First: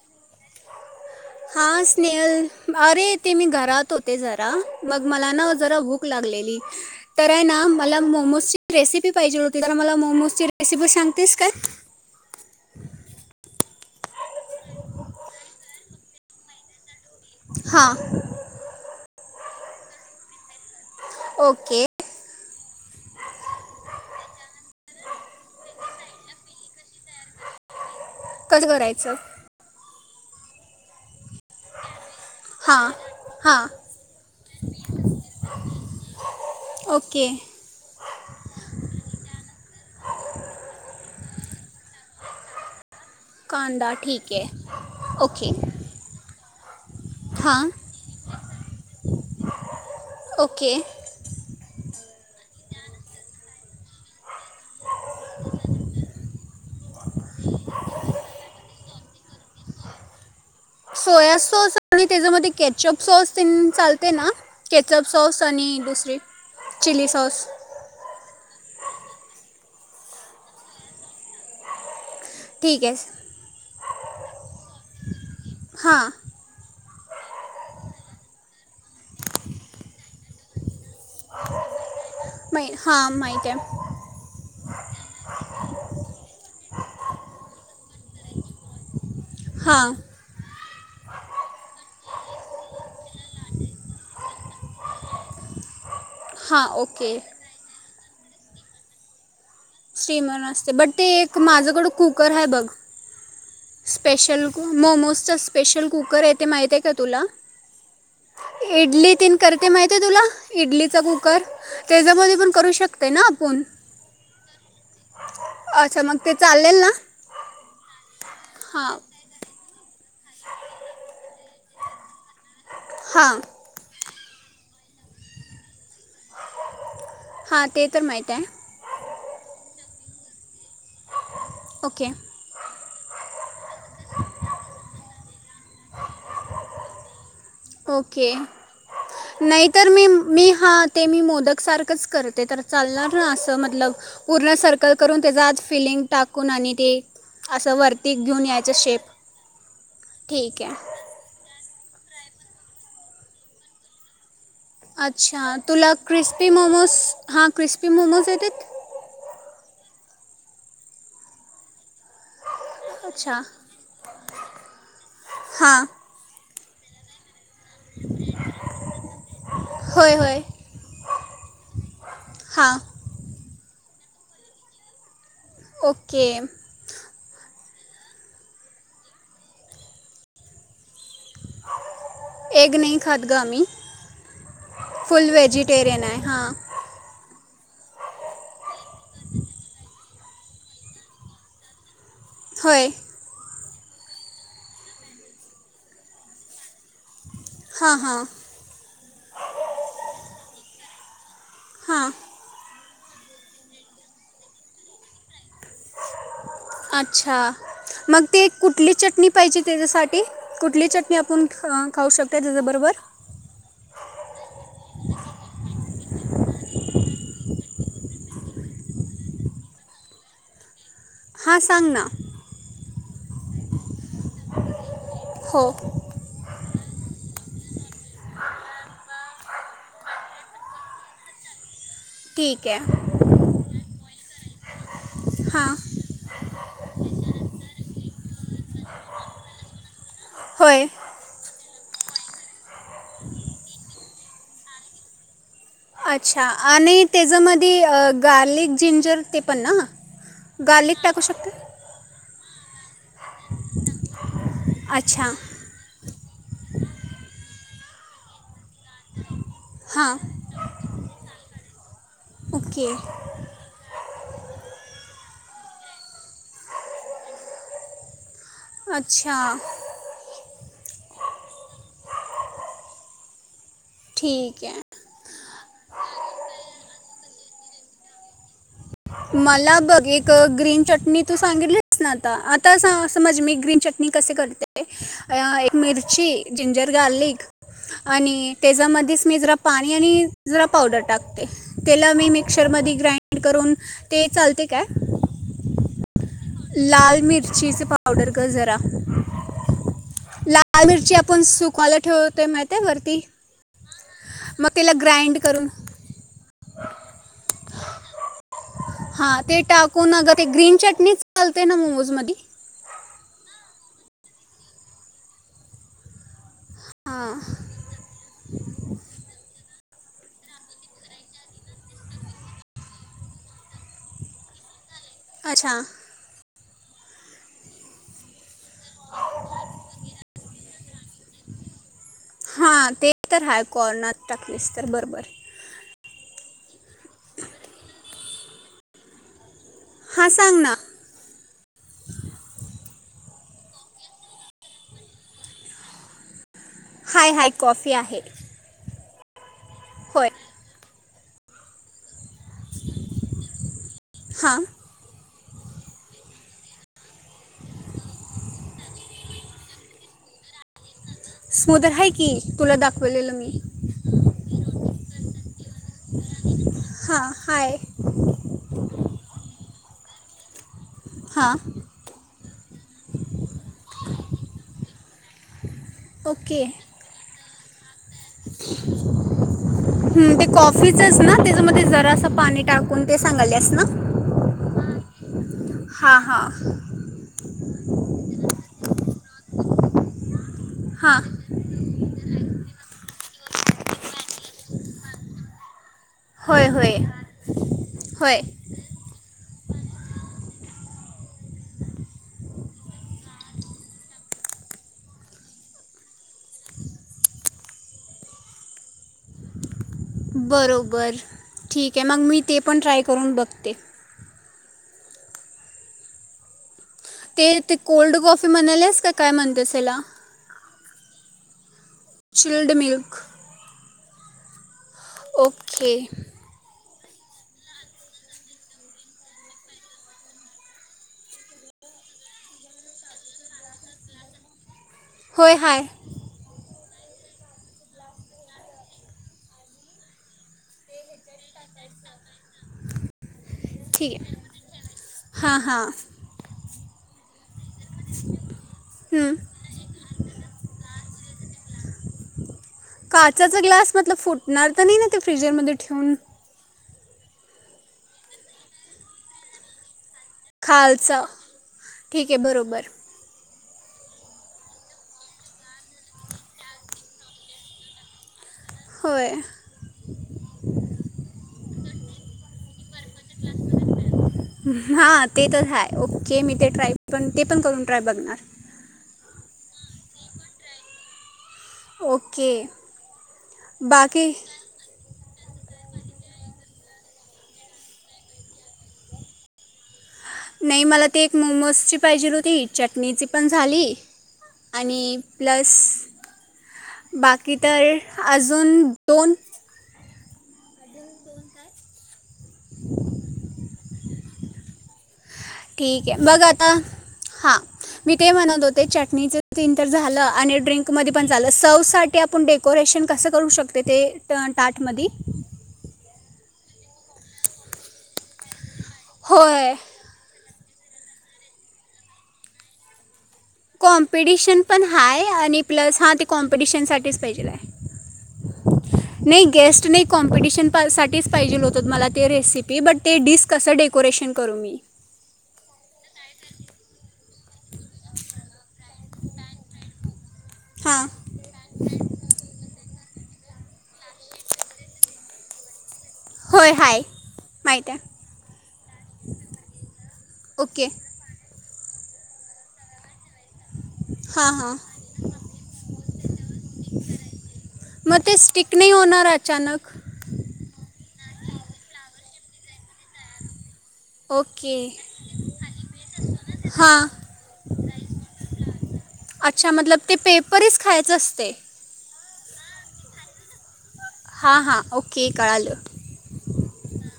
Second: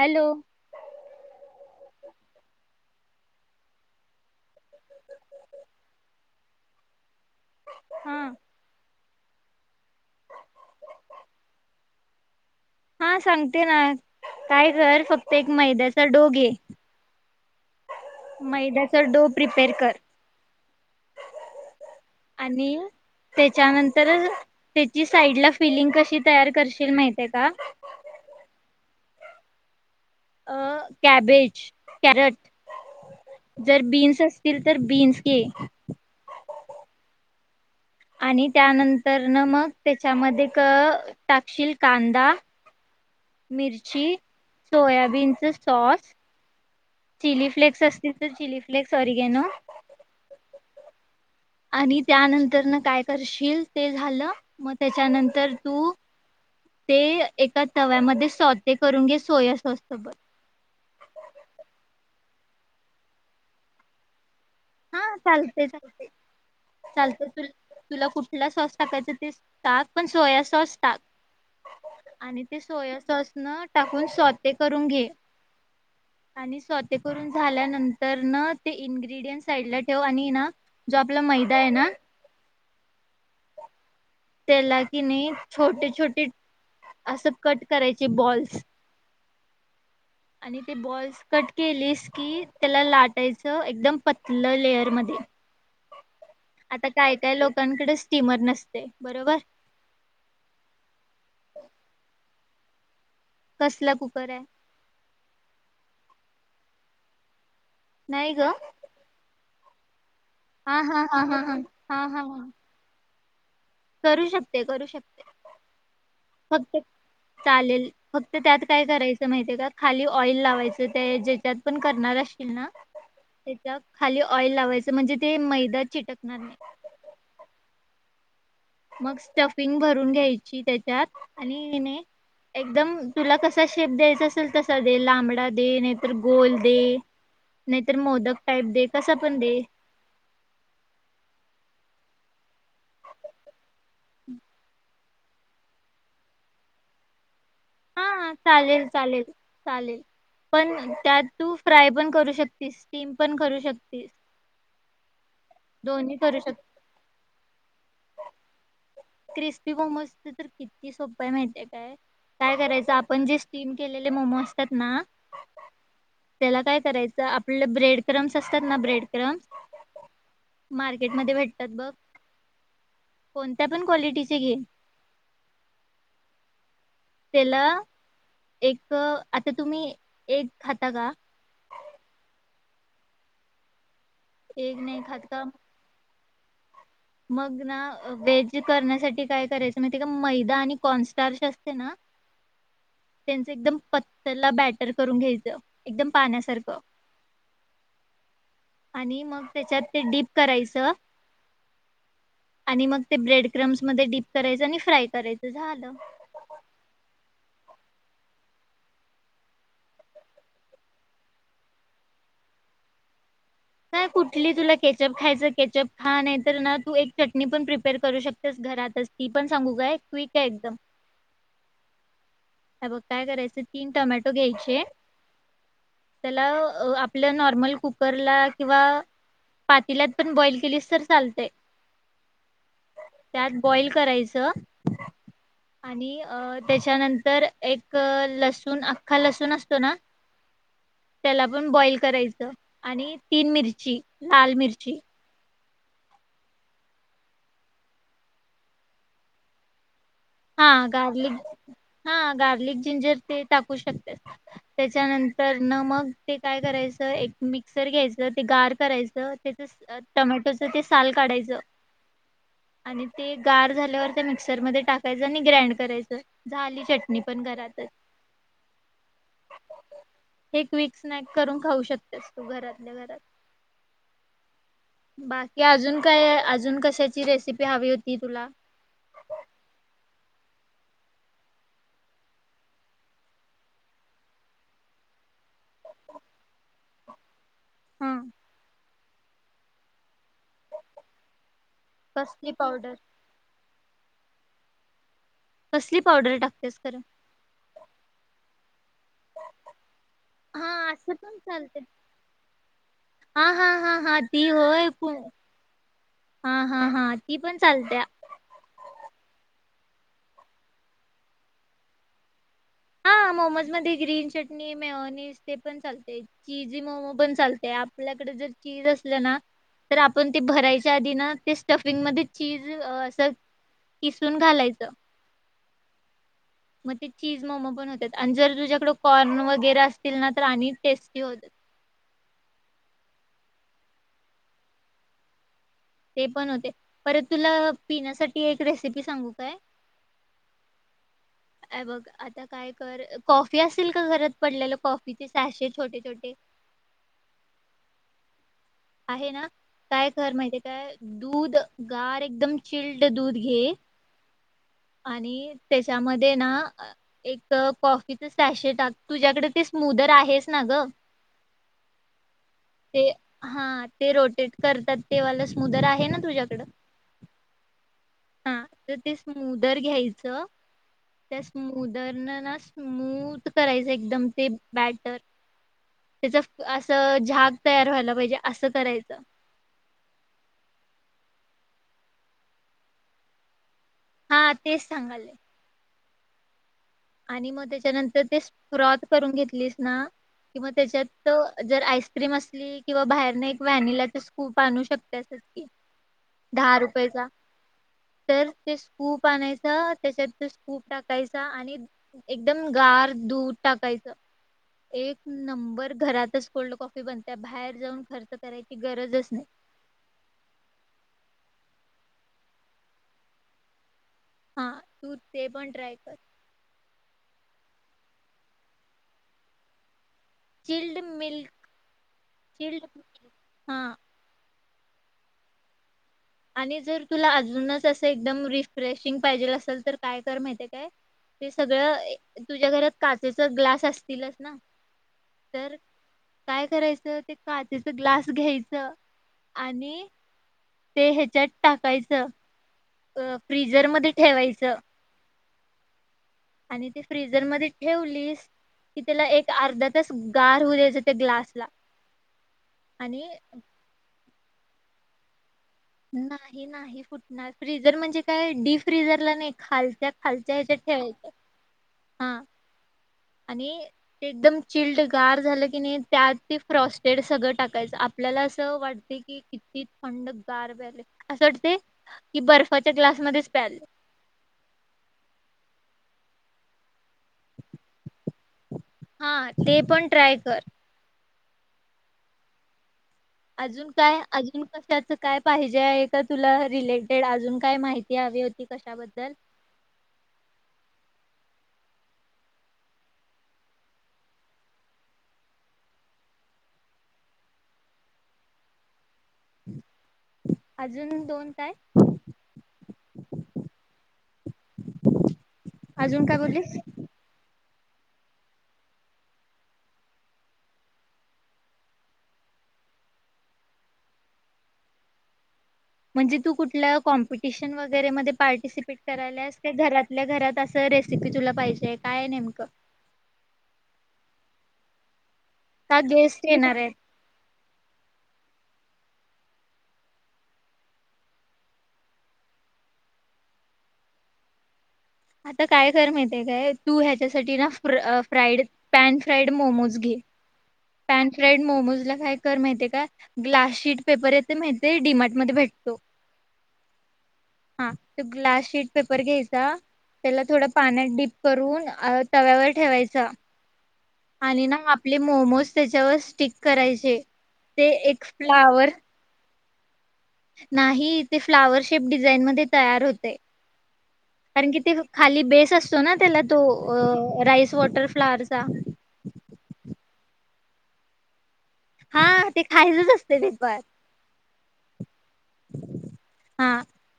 Hello हा स्नेहल अरे ते मी घरात होते जरा मग मला ना जरा भूक लागलेली तर आहे ना मला हा मोमोजची रेसिपी पाहिजेती मला मोमोजची रेसिपी सांगतेस काय? हा सांगते ना. काय कर फक्त एक मैद्याचा डो घे हां मैद्याचा डो प्रिपेअर कर. ओके आणि त्याच्यानंतर त्याची साईड ला फिलिंग कशी तयार करशील माहितीय का? कसं करायचं? अ कॅबेज कॅरट हां हां जर बीन्स असतील तर बीन्स घे. ओके आणि त्यानंत तर ना मग त्याच्यामध्ये क टाकशील कांदा कांदा मिर्ची, ठीक आहे सोयाबीनच ओके सॉस चिली हां फ्लेक् असतील तर चिली फ्लेक्स सॉरी गॅनो ओके आणि त्यानंतर न काय करशील ते झालं. मग त्याच्यानंतर तू ते एका तव्यामध्ये सोते करून घे सोया सॉस सोबत. सोया सॉस आणि त्याच्यामध्ये कॅचअप सॉस तेन चालते ना? हा केचअप सॉस चालते आणि चालते दुसरी चिली सॉस. टाकाच तेच टाक पण सोया सॉस टाक. आणि ते ठीक सोया आहे सॉस न टाकून सोते कर. रुन घे. हां आणि स्वा ते करून झाल्यानंतर न ते इन्ग्र्रीडियंनट्स साईड ला ठेव आणि ना जो आपला मैदा आहे ना मई हा माहित हाय. त्याला की नई छोटे छोटे असं कट करायचे बॉल्स. हा आणि ते बॉल्स कट केलीस की त्याला लाटायचं एकदम पतलं लेयर मध्ये. हां आता काय ओके काय लोकांकडे स्टीमर नसते. बरोबर स्टीमर नसते बट ते एक माझ्याकडं कुकर हाय बघ कसला कुकर आहे स्पेशल मोमोजच स्पेशल कुकर ये ते माहित आहे का तुला? नई ग इडली तीन करते माहितीय तुला? हा इडलीचा हा हा हा कुकर हा हा हा त्याच्यामध्ये हा पण करू शक ते ना आपण करू शकते, करू शकते. अच्छा मग ते फक्त चालेल ना चालेल फक्त त्यात काय हां करायचं माहिती का खाली ऑइल लावायचं ते ज्याच्यात पण करणार अस कि ना हां त्याच्या खाली ऑइल लावायचं म्हणजे ते मैदा चिटकणार नाही. हा ते तर माहित आहे. मग स्टफिंग भरून घ्यायची त्याच्यात. आणि किनाई ओके एकदम तुला कस कसा शेप द्यायचा असेल तसा दे लांबडा दे नाहीतर गोल दे. नाहीतर ओके मोदक टाईप दे कसा पण दे नाहीतर मी मी हा ते मी मोदक सारख कसं करते ते तर चालणार ना असं मतलब पूर्ण सर्कल करून त्याचा आज फिलिंग टाकून आणि ते असं वरती हाा घेऊन यायचं चालेल शेप चालेल चालेल ठीक पण आहे त्यात तू फ्राय पण करू शकतीस, स्टीम पण करू शकतीस. अच्छा तुला दोन्ही करू क्रिस्पी शकते मोमोज हा क्रिस्पी मोमोज येतेत? ते तर किती सोपं हाय माहितीय काय? काय करायं आपण जे अच्छा स्टीम केलेले मोमो असतात ना हां त्याला काय करायचं आप आपले ब्रेड क्रम्स असतात ना ब्रेड क्रम्स होय होय मार्केट मध्ये भेटतात बघ हां कोणत्या पण क्वालिटीचे घे. ओके. त्याला एक आता तुम्ही एग खाता का? एग नाही खात ग आम्ही. एक नाही खात फुल का वेजिटेरियन आहे. हा. मग ना वेज करण्यासाठी काय करायचं माहितेय का, मैदा आणि कॉर्न स्टार्शी असते ना होय त्यांचं एकदम पत्तरला बॅटर करून घ्यायचं एकदम पाण्यासारखं. हां हां आणि मग त्याच्यात ते डीप करायचं हा. आणि मग ते ब्रेड क्रम्समध्ये डीप करायच आणि फ्राय करायच. झालं अच्छा मग ते कुठली चटणी पाहिजे त्याच्यासाठी कुठली चटणी आपण खाऊ शकतो त्याच्याबरोबर कुठली तुला केचप खायच तर केचप खा नाही तर ना तू चटणी पण प्रिपेअर करू शकतेस घरातच ती पण सांगू काय क्लिक आहे एकदम हां सांग ना हे बघ काय करायचं तीन टोमॅटो घ्यायचे हो त्याला आपलं नॉर्मल कुकरला किंवा पातीलात पण बॉईल केलीस तर चालतय ठीक आहे त्यात बॉइल करायच द हां आणि अ त्याच्यानंतर एक लसूण अख्खा लसूण असतो ना होय त्याला पण बॉइल करायचं आणि तीन मिरची लाल मिर्ची अच्छा आणि त्याच्यामध्ये गार्लिक जिंजर ते पण ना हा टाकू गार्लिक शकते हा गार्लिक जिंजर ते टाकू शकतो अच्छा त्याच्यानंतर न मग ते काय करायचं एक? मिक्सर घ्यायच ते गार् करायचं त्याच हां टमॅटोच ते साल काढायचं ओके आणि ते गार झाल्यावर मिक्सरमध्ये टा ह्याच आणि ग्रँड करायचं झाली चटणी पण घरातच अच्छा हे क्विक स्नॅक करून खाऊ शकतेस तू घरातल्या घरात ठीक ये. कि अजून काय अजून कशाची रेसिपी हवी होती तुला? मला बघ एक ग्रीन चटणी तू सांगितलीस ना आता आता समज मी ग्रीन चटणी कसे करते एक मिरची जिंजर गार्लिक हा आणि त्याच्यामध्ये मी जरा पाणी आणि जरा पावडर टाकते त्याला मी कसली मिक्सरमध्ये पावडर ग्राइंड करून ते चालते काय? कसली पावडर टाकतेस खरं लाल मिरचीचे पावडर ग जरा हा लाल मिरची असं पण आपण चालते. सुकावायला ठेवतोय माहित वरती हा हा हा हा ती मग होय त्याला पु- ग्राईंड करून हा हा हा ती पण चालत्या. हा ते टाकून ग ते ग्रीन चटणीच चालतय ना मोमोज मधी हा मोमोज मध्ये ग्रीन चटणी मेऑनीज ते पण चालते. चीजी मोमो हां पण चालतय आपल्याकडे जर चिज असलं ना तर आपण ते भरायच्या आधी ना ते स्टफिंग मध्ये चीज असं किसून घालायचं अच्छा मग ते चीज मोमो पण हो तेच आणि जर तुझ्या थोडं कॉर्न वगैरे असतील ना तर आणि टेस्टी होत हा ते तर हा कॉर्न नात टाकलेस तर बरबर ते पण होते परत तुला पिण्यासाठी एक रेसिपी सांगू काय? हां सांग ना हे बघ आता काय कर कॉफी असेल का घरात पडलेलं कॉफीचे सॅशे छोटे छोटे हाय हाय कॉफी आहे. आहे ना? काय होय कर माहितीय काय दूध गारे एकदम चिल्ड दूध घे हां आणि त्याच्यामध्ये ना एक कॉफीच सॅशे टाक तुझ्याकडे ते स्मूदर आहेच ना गं स्मुदर हाय की तुला ते दाखवलेलं मी हा ते रोटेट करतात ते वालं स्मूदर आहे ना तुझ्याकडं हा हाय हा तर ते स्मुदर घ्यायचं - ते हां स्मुदरनं ना स्मूद करायचं एकदम ते बॅटर त्याच असं झाग तयार व्हायल हूं ते कॉफीचच ना त्याच्यामध्ये जरा असं पाणी टाकून ते सांगाल्यास ना हा तेच सांगालय हा हा णि मग त्याच्यानंतर ते स्प्रॉथ करून घेतलीस ना किंवा हां त्याच्यात जर आईस्क्रीम अस किंवा बाहेरने एक व्हॅनिलाचा स्कूप आणू शकतेस च की होय दहा होय रुपयचा होय तर ते स्कूप आणाय तर त्याच्यात तो स्कूप टाकायचा आणि एकदम गार दूध टाकायाचं एक नंबर घरातच कोल्ड कॉफी बनते बाहेर जाऊन खर्च करायची गरजच नाही. बरोबर ठीक आहे मग मी ते पण ट्राय करून बघते. हा तू ते पण ट्राय कर. ते, ते कोल्ड कॉफी म्हणालेस का काय म्हणतेस त्याला? चिल्ड मिल्क चिल्ड हा! ओके! आणि जर तुला अजूनच असं एकदम रिफ्रेशिंग पाहिजेल असेल तर काय कर, माहिेती काय ते सगळं तुझ्या घरात काचेच ग्लास असतीलच ना होय तर हाय काय करायचं? त ते काचेच ग्लास घ्यायच आणि ते ह्याच्यात टाकायचं. अ फ्रिजर मध्ये ठेवायचं. हा हा! आणि ते फ्रिजरमध्येच ठेवलीस कि त्याला एक अर्धा तास गार होऊ द्यायच त्या ग्लासला. आणि काचाचा ग्लास मतलब फुट नार्त त नही ना ते फ्रीजरमध्ये ठेवून नाही, नाही. फुटणार फिझर म्हणजे काय डीपफ्रिझरला नाही खालच्या खालच्या ह्याच्यात खालचा ठेवायचं ठीक आहे हा बरोबर. आणि एकदम चिल्ड गार झालं की नाही त्यात ते फ्रॉस्टेड सगळं टाकायचं आपल्याला अस वाटतय होय की किती थंड? अस वाटते की बरं हा ते तर हाय ओ! के मी ते ट्राय पण, ते पण करून ट्राय बघणा. हा ते पण ट्राय कर. ओके! अजून, काय, बाकी अजून कशाच काय? पाहिजे आहे का तुला रिलेटेड अजून काय माहिती हवी होती कशाबद्दल? नाही मला ते एक मोमोजची पाहिजेल होती चटणीची पण झाली आणि प्लस बाकी तर अजून दोन [inaudible] अजून दोन ताय? ठीक हे अजून काय बघ आता बोललीस? हा! मी ते म्हणत होते चटणीच तीन तर झालं, आणि ड्रिंक मध्ये पण झालं, सर्व्हसाठी आपुण डेकोरेशन कसं करू शकते ते ट ताट मधी. जी तू कुठल्या कॉम्पिटिशन वगैरे मध्ये पार्टिसिप पीठ करायल्यास होय घरातल्या घरात अस तर रेसिपी तुला पाहिजे काय नेमकं कॉम्पिटिशन पण हाय आणि का प्लस हा ते गेस्ट येणार आहेत? कॉम्पिटिशनसाठीठीच पाहिजेला आहे नाही गेस्ट नाही कॉम्पिटिशनसाठीठीच पाहिजे होत मला ते रेसिपी बट ते डिश कसं डेकोरेशन करू मी आता काय कर माहित आहे काय तू ह्याच्यासाठी ना फ फ्राईड पॅन फ्राईड मोमोज घे हां पॅन फ्राईड मोमोजला काय कर माहितीये काय ग्लास शीट पेपर येत माहती डडीमार्ट मध्ये भेटतो. होय हाय माहीत हा आहे ग्लास शीट पेपर घ्यायचा त्याला थोड ओके पाण्यात डीप करून अ तव्यावर ठेवायचा हां आणि हां ना आपले मोमोज त्याच्यावर स्टिक करायचे ते मग एक ते स्टिक फ्लावर नाही होणार अचानक नाही ते फ्लावर शेप डिझाईन मध्ये तयार होते कारण कि ओके ते खाली बेस असतो ना त्याला तो हां राईस वॉटर फ्लावरचा अच्छा मतलब ते पेपरच खायचं असते हा ते खायचच असते वेपर हा हा ओके ओके कळाल हा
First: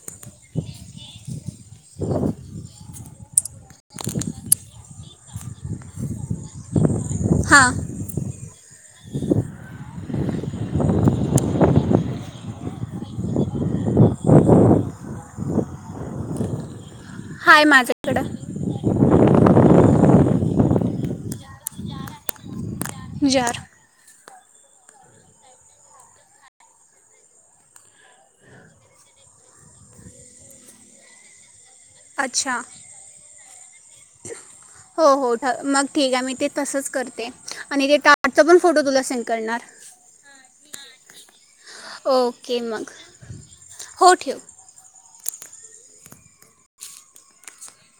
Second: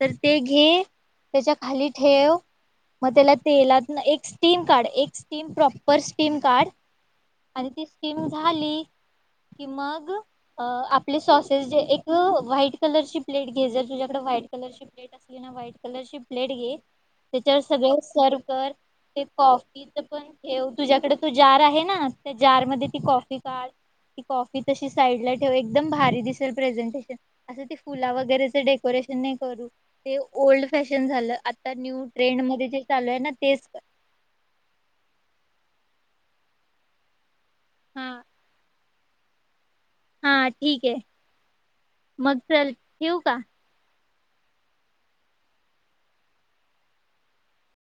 तर ते घे त्याच्या खाली ठेव मग त्याला तेलात एक स्टीम काढ एक स्टीम प्रॉपर स्टीम काढ आणि ती हां स्टीम झाली की मग, अ आपले सॉसेस जे एक व्हाईट कलर ची प्लेट घे जर तुझ्याकडे व्हाईट कलरची प्लेट असली ना व्हाईट कलरची प्लेट घे त्याच्यावर हाय सगळं सर्व माझ्याकडं कर ते कॉफीच पण ठेव तुझ्याकडे तो जार आहे ना त्या जार मध्ये ती कॉफी जार काढ कॉफी तशी साईडला ठेवू एकदम भारी दिसेल प्रेझेंटेशन असं त फुला वगैरेचं डेकोरेशन नाही करू ते ओल्ड फॅशन झालं न्यू ट्रेंड अच्छा मध्ये जे चालू आहे ना तेच कर हो हो ठ मग ठीक आहे मी ते तसंच करते आणि ते हा ताटाचा पण फोटो तुला करणार हा ठीक आहे मग चल ठेऊ का हो ठेव.